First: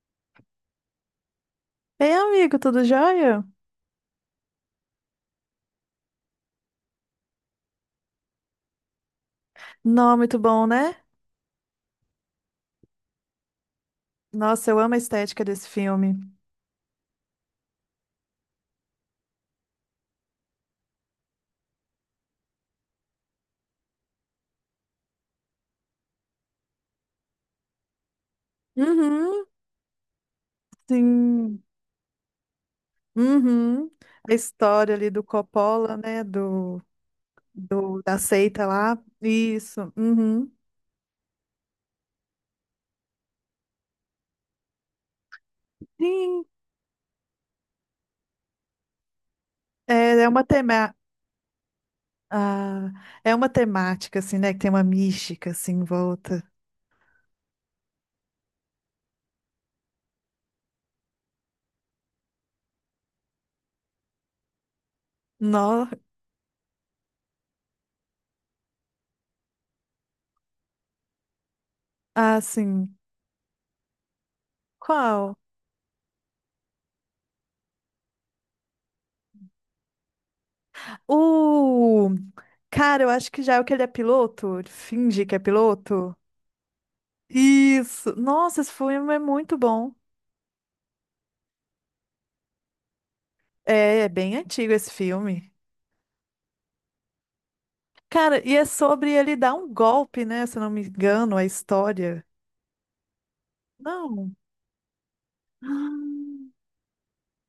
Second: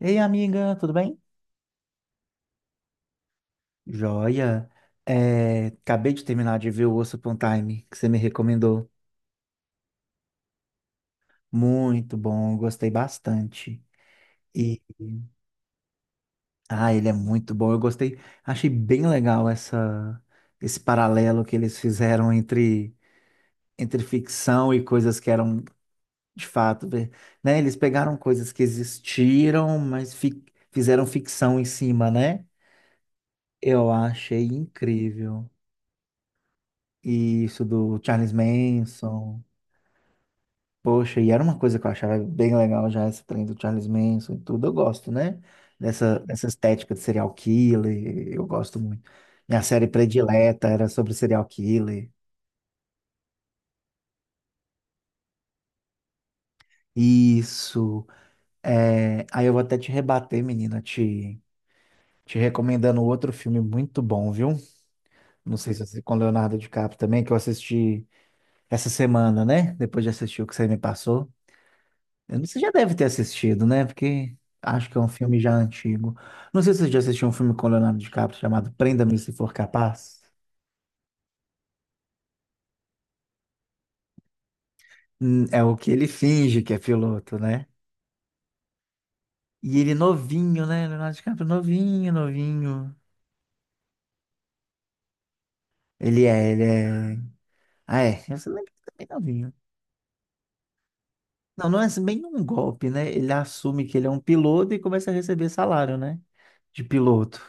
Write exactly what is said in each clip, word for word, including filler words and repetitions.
Ei, amiga, tudo bem? Ei, amigo, tudo jóia? Joia. É, acabei de terminar de ver o Osso Upon Time, que você me recomendou. Não, muito bom, né? Muito bom, gostei bastante. Nossa, eu E, amo a estética desse filme. ah, ele é muito bom. Eu gostei, achei bem legal essa, esse paralelo que eles fizeram entre, entre ficção e coisas que eram de fato, ver- né? Eles pegaram coisas que Uhum, existiram, mas fi- fizeram ficção sim. em cima, né? Eu Uhum. A achei história ali do incrível. Coppola, né? Do, E isso do do, da Charles seita lá. Manson. Isso. Uhum. Poxa, e era uma coisa que eu achava bem legal já, esse trem do Charles Manson e tudo. Eu gosto, né? Dessa, Sim. dessa estética de serial killer, eu gosto muito. Minha série É, é uma predileta era tema... sobre serial killer. ah, é uma temática, assim, né? Que tem uma mística, assim, em volta. Isso. É, aí eu vou até te rebater, menina, te, te recomendando outro filme muito bom, viu? Não sei se No... você com Leonardo DiCaprio também, que eu assisti essa semana, né? Depois de assistir o que você me passou. Eu Ah, não- Você já deve sim. ter assistido, né? Porque acho que é um Qual? filme já antigo. Não sei se você já assistiu um filme com Leonardo DiCaprio chamado Prenda-me Se For Capaz. O... Cara, eu acho que já é o que ele é piloto. Ele finge que é Hum, É o que ele piloto. finge que é piloto, né? Isso. Nossa, esse filme é muito E bom. ele novinho, né? Leonardo DiCaprio novinho, novinho. É, é bem antigo esse filme. Ele é, ele é. Ah, é. Cara, Você e é lembra que ele é bem sobre ele novinho. dar um golpe, né? Se eu não me engano, a Não, não é assim, bem história. um golpe, né? Ele assume que ele é um Não. piloto e começa a receber salário, né? Hum. De piloto.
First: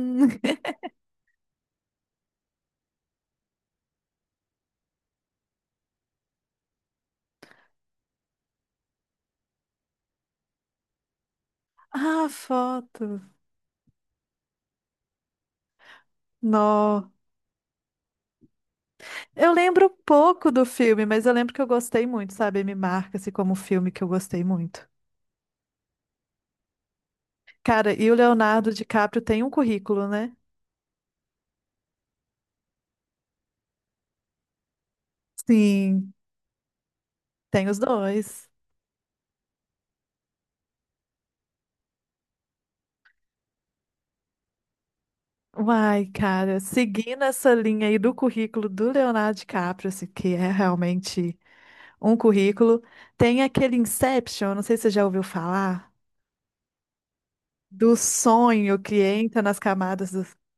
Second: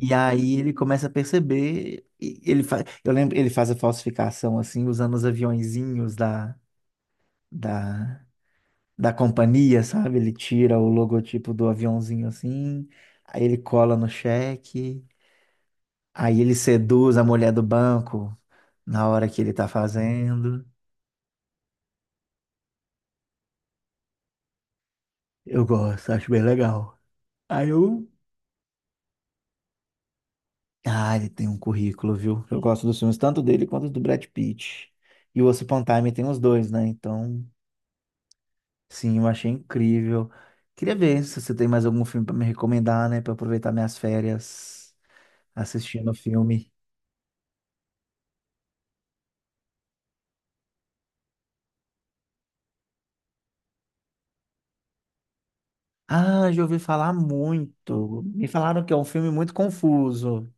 E aí ele começa a perceber, e ele faz, eu lembro, ele faz a falsificação assim, usando os aviõezinhos da, da, da companhia, sabe? Ele tira o logotipo do aviãozinho Ah, assim, foto. aí ele cola no cheque, aí ele Nó. seduz a mulher do banco na hora que ele Eu tá lembro pouco do fazendo. filme, mas eu lembro que eu gostei muito, sabe? Me marca-se como um filme que eu gostei muito. Eu gosto, acho bem legal. Aí Cara, eu, e o Leonardo DiCaprio tem um currículo, né? ah, ele tem um currículo, viu? Eu gosto dos filmes tanto dele quanto do Brad Pitt. E o Once Upon a Time Sim, tem os dois, né? Então tem os dois. sim, eu achei incrível. Queria ver se você tem mais algum filme para me recomendar, né? Para aproveitar minhas férias Uai, assistindo o cara, filme. seguindo essa linha aí do currículo do Leonardo DiCaprio, assim, que é realmente um currículo, tem aquele Inception, não sei se você já ouviu falar, Ah, já ouvi falar do muito. Me sonho falaram que é que um filme entra muito nas camadas dos. confuso.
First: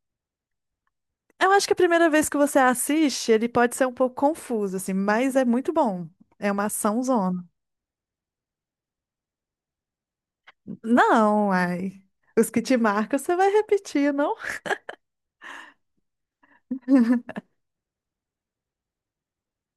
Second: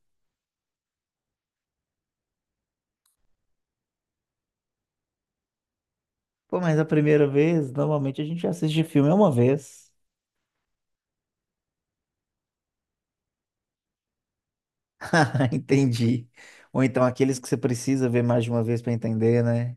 Eu acho que a primeira vez que você assiste, ele pode ser um pouco confuso, assim, mas é muito bom. É Pô, uma mas a ação primeira zona. vez, normalmente a gente assiste filme uma vez. Não, ai. Os que te marcam, você vai repetir, não? Entendi. Ou então aqueles que você precisa ver mais de uma vez para entender, né?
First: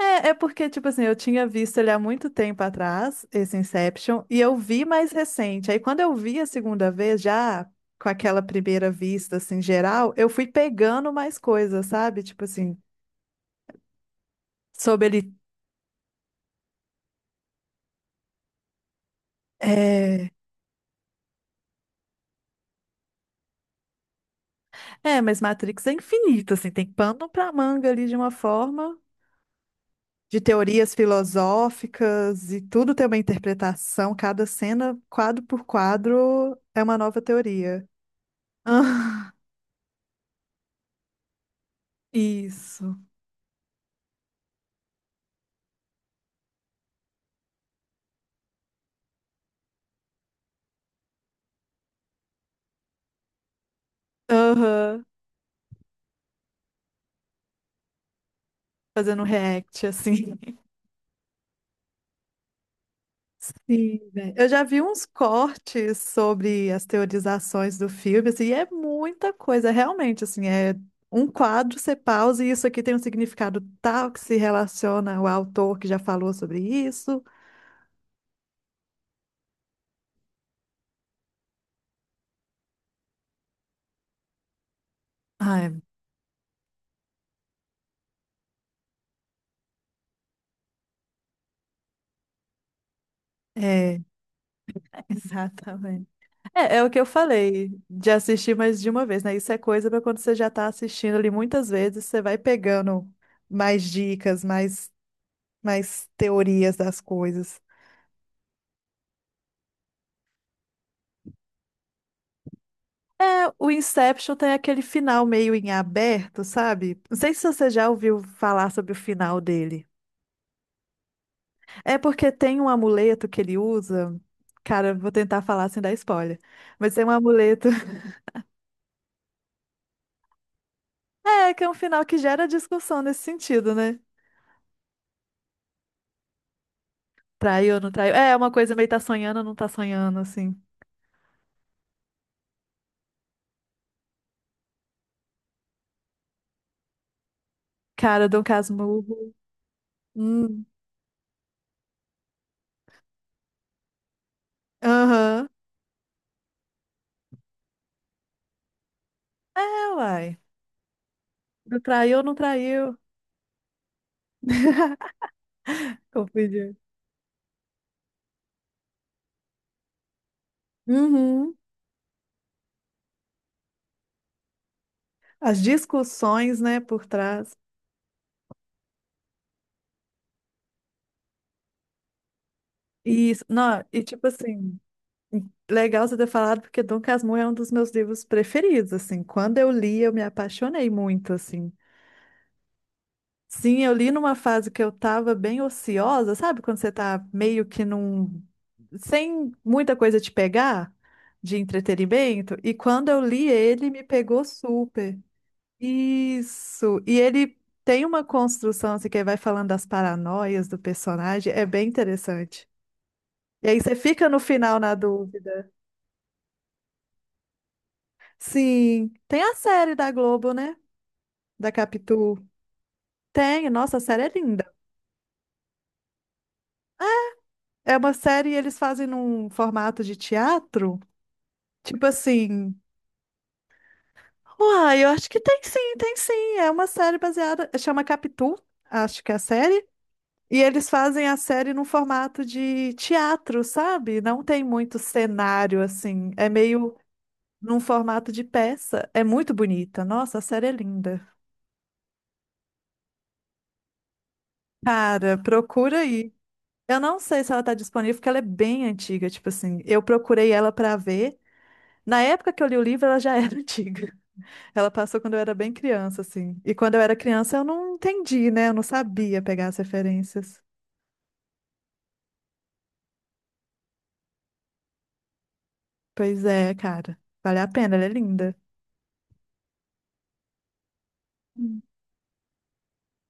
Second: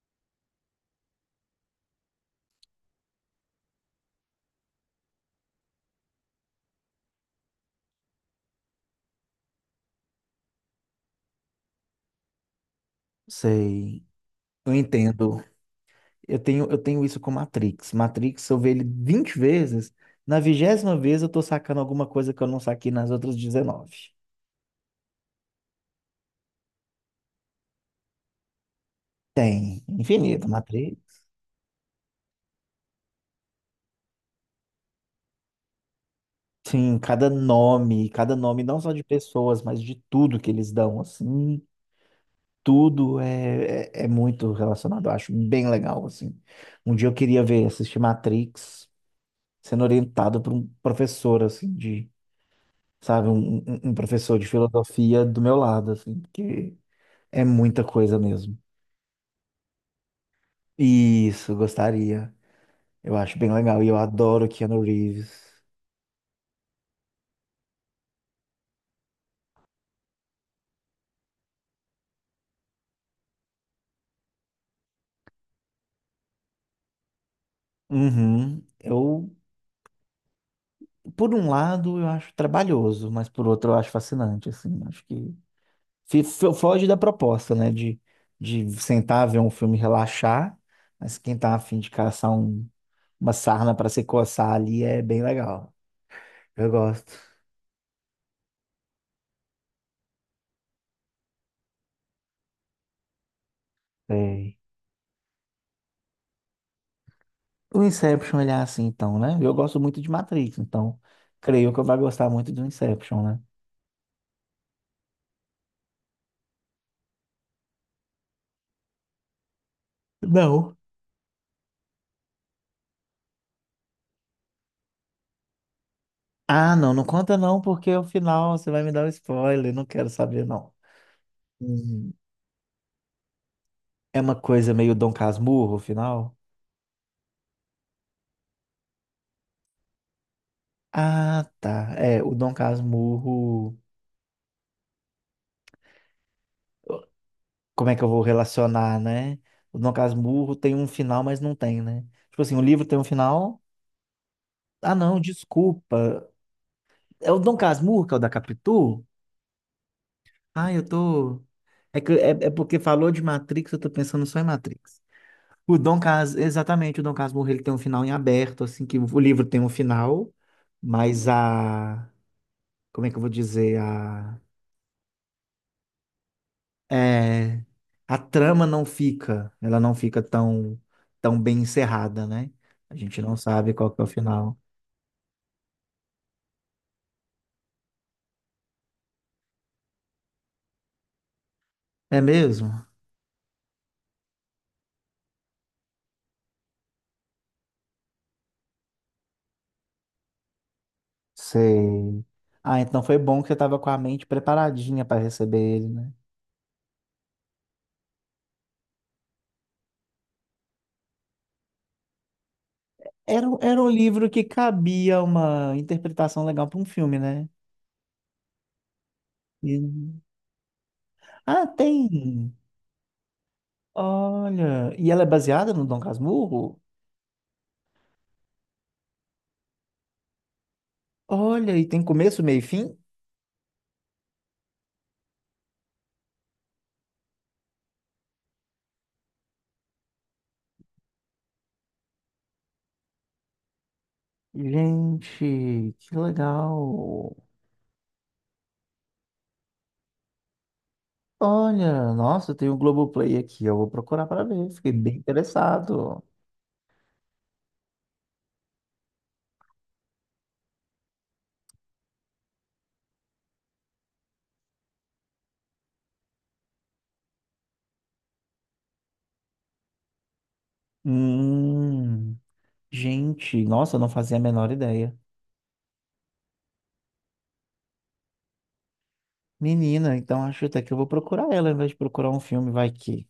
É, é porque, tipo assim, eu tinha visto ele há muito tempo atrás, esse Inception, e eu vi mais recente. Aí, quando eu vi a segunda vez, já com aquela primeira vista, assim, geral, eu fui pegando mais coisas, sabe? Tipo assim, Sei. Eu sobre ele. entendo. Eu tenho, eu tenho isso com Matrix. Matrix, eu vejo ele vinte vezes, É, na vigésima vez eu tô sacando alguma coisa que eu não saquei nas outras dezenove. é, mas Matrix é infinito, assim, tem pano pra manga ali de uma forma, Tem, de infinito. Hum, teorias Matrix. filosóficas e tudo tem uma interpretação, cada cena, quadro por quadro, é Sim, uma nova cada teoria. nome, cada nome não só de Ah, pessoas, mas de tudo que eles dão, assim, isso. tudo é, é, é muito relacionado, eu acho bem legal, assim. Um dia eu queria ver, assistir Matrix sendo orientado por um professor, assim, de, sabe, um, um um professor de Aham. filosofia do meu lado, assim, porque é muita coisa mesmo. Fazendo react, assim. Isso, gostaria. Eu acho bem legal e eu Sim, velho. adoro Eu já Keanu vi uns Reeves. cortes sobre as teorizações do filme, assim, e é muita coisa, realmente, assim, é um quadro, você pausa, e isso aqui tem um significado tal que se relaciona ao autor que já falou sobre isso. Uhum. Eu, por um lado, eu acho trabalhoso, mas por outro, eu acho fascinante, assim. Acho que Ah, fi- fi- foge da proposta, né? De, de sentar, ver um filme, e relaxar. Mas quem tá afim de caçar um, uma sarna para é, é, se coçar ali é bem legal. exatamente. Eu É, é o que eu gosto. falei, de assistir mais de uma vez, né? Isso é coisa para quando você já tá assistindo ali muitas vezes, você vai pegando mais dicas, Sei. mais, mais teorias das coisas. O Inception, ele é assim, então, né? Eu gosto muito de Matrix, então creio que eu vou gostar muito do Inception, né? É, o Inception tem aquele final meio em aberto, sabe? Não sei se você já ouviu falar sobre o final dele. Não. É porque tem um amuleto que ele usa. Cara, vou tentar falar sem dar spoiler. Ah, não, Mas não tem um conta não, amuleto. porque ao final você vai me dar um spoiler, não quero saber não. É, que é um final Uhum. que gera discussão nesse sentido, né? É uma coisa meio Dom Casmurro, o final? Traiu ou não traiu? É, uma coisa meio tá sonhando ou não tá sonhando, assim. Ah, tá. É, o Dom Casmurro, como é que eu vou Cara, Dom relacionar, Casmurro. né? O Dom Casmurro Hum. tem um final, mas não tem, né? Tipo assim, o livro tem um final. Ah, não, Aham. desculpa. É o Dom Casmurro que é o da Capitu? É, uai. Ah, eu tô. Não, É que traiu ou é, não é porque traiu? falou de Matrix, eu tô pensando só em Matrix. O Dom Cas, Confundiu. exatamente, o Dom Casmurro, ele tem um final em aberto, assim, que o livro tem um final, mas Uhum. a, como é que eu vou dizer, a, As discussões, né, por trás. é, a trama não fica, ela não fica tão, tão bem encerrada, né? A gente não Isso, sabe não, qual que e é o tipo final. assim, legal você ter falado, porque Dom Casmurro é um dos meus livros preferidos, assim, quando eu li, eu me apaixonei muito, assim. É mesmo? Sim, eu li numa fase que eu tava bem ociosa, sabe? Quando você tá meio que num... sem muita coisa te pegar de Sei. entretenimento, e Ah, então quando foi eu bom que li você estava com ele, a me mente pegou preparadinha super. para receber ele, né? Isso, e ele tem uma construção, assim, que ele vai falando das paranoias do personagem, é bem interessante. Era, um- E aí era um você fica livro no que final na cabia dúvida. uma interpretação legal para um filme, né? Sim, tem a série da E- Globo, né? Ah, Da Capitu. tem. Tem, nossa, a série é linda. Olha, e ela é baseada no Dom Casmurro? É uma série e eles fazem num formato de teatro, Olha, e tem tipo começo, meio e assim. fim? Uai, eu acho que tem sim, tem sim. É uma série baseada, chama Capitu, acho que é a série. E eles fazem a série num formato de teatro, sabe? Não tem muito cenário Gente, que assim. É meio legal. num formato de peça. É muito bonita. Nossa, a série é linda. Olha, nossa, tem o Globoplay aqui, eu vou procurar para ver, fiquei bem Cara, procura interessado. aí. Eu não sei se ela tá disponível, porque ela é bem antiga, tipo assim, eu procurei ela pra ver. Na época que eu li o livro, ela já era antiga. Ela passou quando eu era bem criança, assim. E quando eu era criança, eu não entendi, né? Eu não sabia pegar as referências. Hum, gente, nossa, eu não fazia a menor ideia. Pois é, cara. Vale a pena, ela é linda. Menina, então acho até que eu vou procurar ela ao invés de procurar um filme, vai que.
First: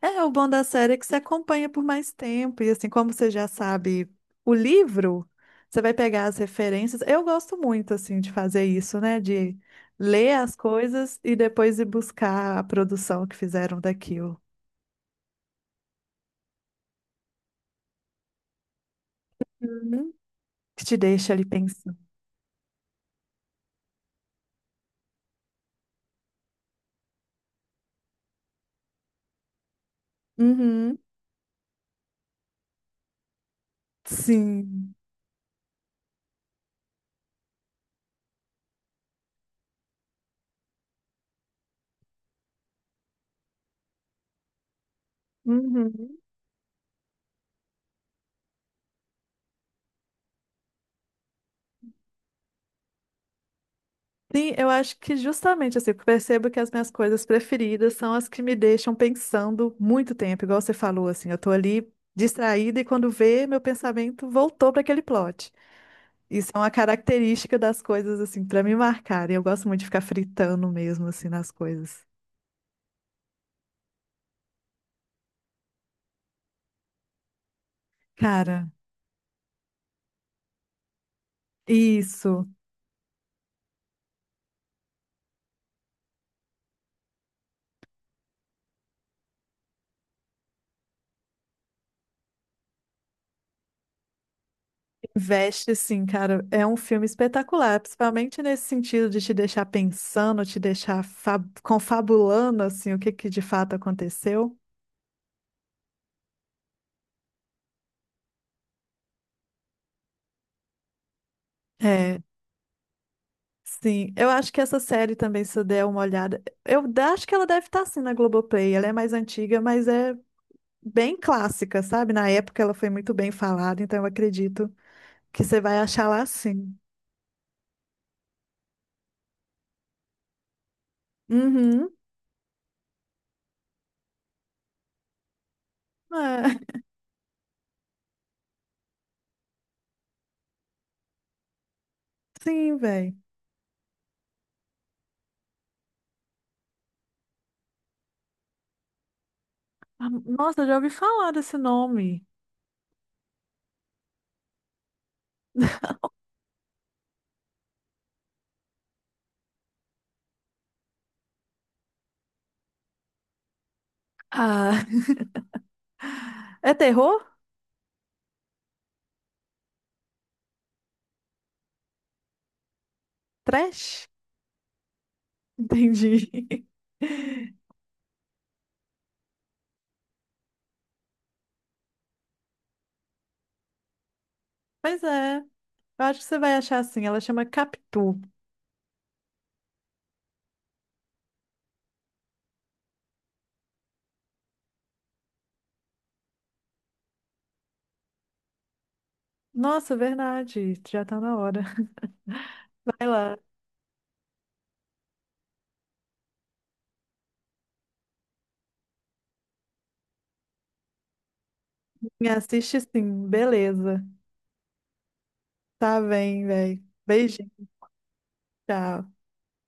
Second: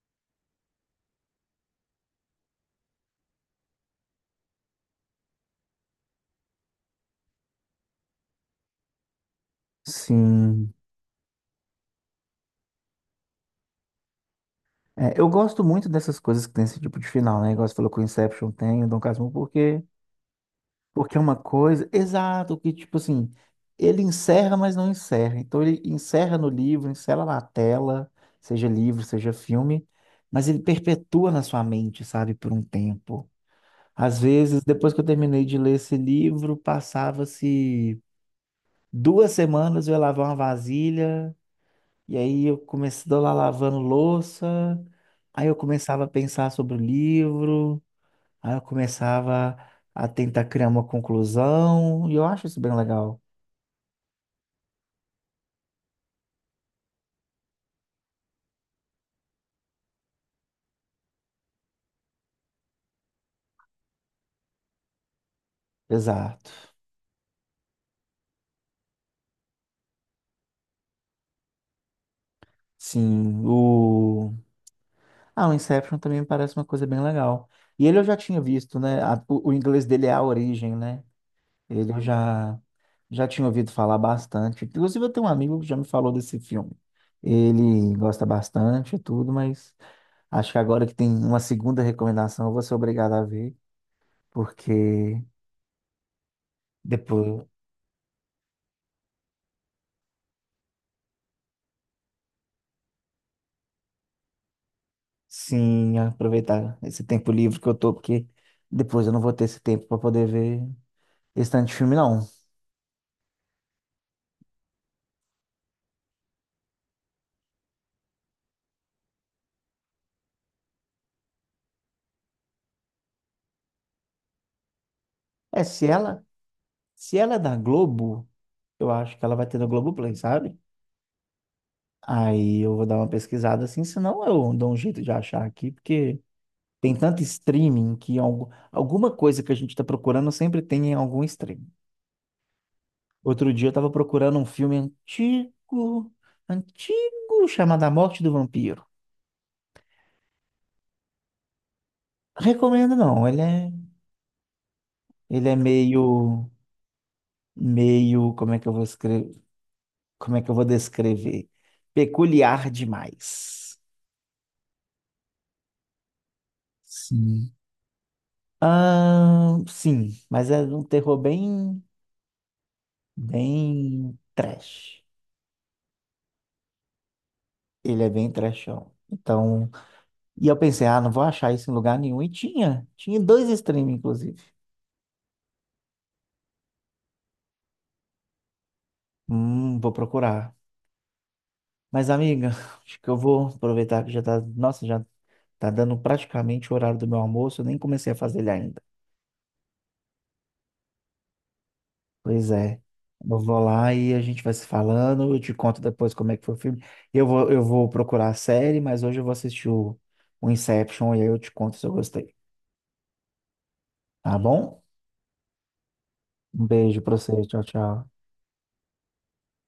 É, o bom da série é que você acompanha por mais tempo, e assim, como você já sabe o livro, você vai pegar as referências. Eu gosto muito, assim, de fazer isso, né? De ler as Sim. coisas e depois ir buscar a produção que fizeram daquilo. É, eu gosto muito dessas coisas que tem esse tipo de final, né? Igual você falou que o Inception tem, o Dom Casmurro, porque Uhum. Que te porque é deixa uma ali coisa, pensando. exato, que tipo assim, ele encerra, mas não encerra. Então ele encerra no livro, encerra na tela, seja livro, seja filme, mas ele Uhum. perpetua na sua mente, sabe, por um tempo. Às vezes, depois Sim. que eu terminei de ler esse livro, passava-se duas semanas eu ia lavar uma vasilha, e aí eu comecei lá lavando louça, aí eu começava a Uhum. pensar sobre o livro. Aí eu começava a tentar criar uma conclusão, e eu acho isso bem legal. Sim, eu acho que justamente assim, eu percebo que as minhas coisas preferidas são as que me deixam pensando muito tempo, igual você falou, assim, eu tô ali distraída e quando vê, meu pensamento voltou para aquele plot. Exato. Isso é uma característica das coisas, assim, para me marcarem. Eu gosto muito de ficar fritando mesmo, assim, nas coisas. Sim, o... Ah, o Inception também me parece uma coisa bem legal. E ele eu já tinha Cara, visto, né? A- o, o inglês dele é A Origem, né? Ele eu isso, já, já tinha ouvido falar bastante. Inclusive, eu tenho um amigo que já me falou desse filme. Ele gosta bastante e tudo, mas acho que agora que tem uma segunda recomendação, eu vou ser obrigado a ver, porque investe, assim, cara, é um filme depois espetacular, principalmente nesse sentido de te deixar pensando, te deixar fa- confabulando, assim, o que que de fato aconteceu. sim, aproveitar esse tempo livre que eu tô, porque depois eu não vou ter esse tempo para poder ver esse tanto de filme, É, não. sim, eu acho que essa série também, se eu der uma olhada, eu da- acho que ela deve estar assim na Globoplay. Ela é mais antiga, mas é bem clássica, sabe? Na época ela foi muito bem falada, então eu acredito que você É, vai se achar ela, lá sim. se ela é da Globo, eu acho que ela vai ter no Globoplay, sabe? Uhum. Aí eu vou dar uma pesquisada assim, senão eu dou um jeito de achar aqui, É, porque tem tanto streaming que algu- alguma coisa que a gente tá procurando sempre tem em algum streaming. sim, velho. Outro dia eu tava procurando um filme antigo, antigo, chamado A Morte do Vampiro. Nossa, eu já ouvi falar desse nome. Recomendo não, ele é, ele é meio meio, como é que eu vou escrever, como é que eu vou descrever? Peculiar demais. Ah, é terror? Sim. Ah, sim, mas é um terror bem, Trash? bem trash. Entendi. Ele é bem trashão. Então, e eu pensei, ah, não vou achar isso em lugar nenhum. E tinha, tinha em dois streams, inclusive. Pois é, eu acho que você vai achar assim. Ela chama Capitu. Hum, vou procurar. Mas, amiga, acho que eu vou aproveitar que já tá, nossa, já tá dando praticamente o horário do meu almoço. Eu nem comecei a fazer ele ainda. Nossa, verdade, já tá na hora. Pois é. Vai Eu lá. vou lá e a gente vai se falando. Eu te conto depois como é que foi o filme. Eu vou, eu vou procurar a série, mas hoje eu vou assistir o, o Inception e aí eu te conto se eu Me gostei. assiste sim, beleza. Tá bom? Tá bem, Um velho. beijo pra você. Beijinho, Tchau, tchau. tchau.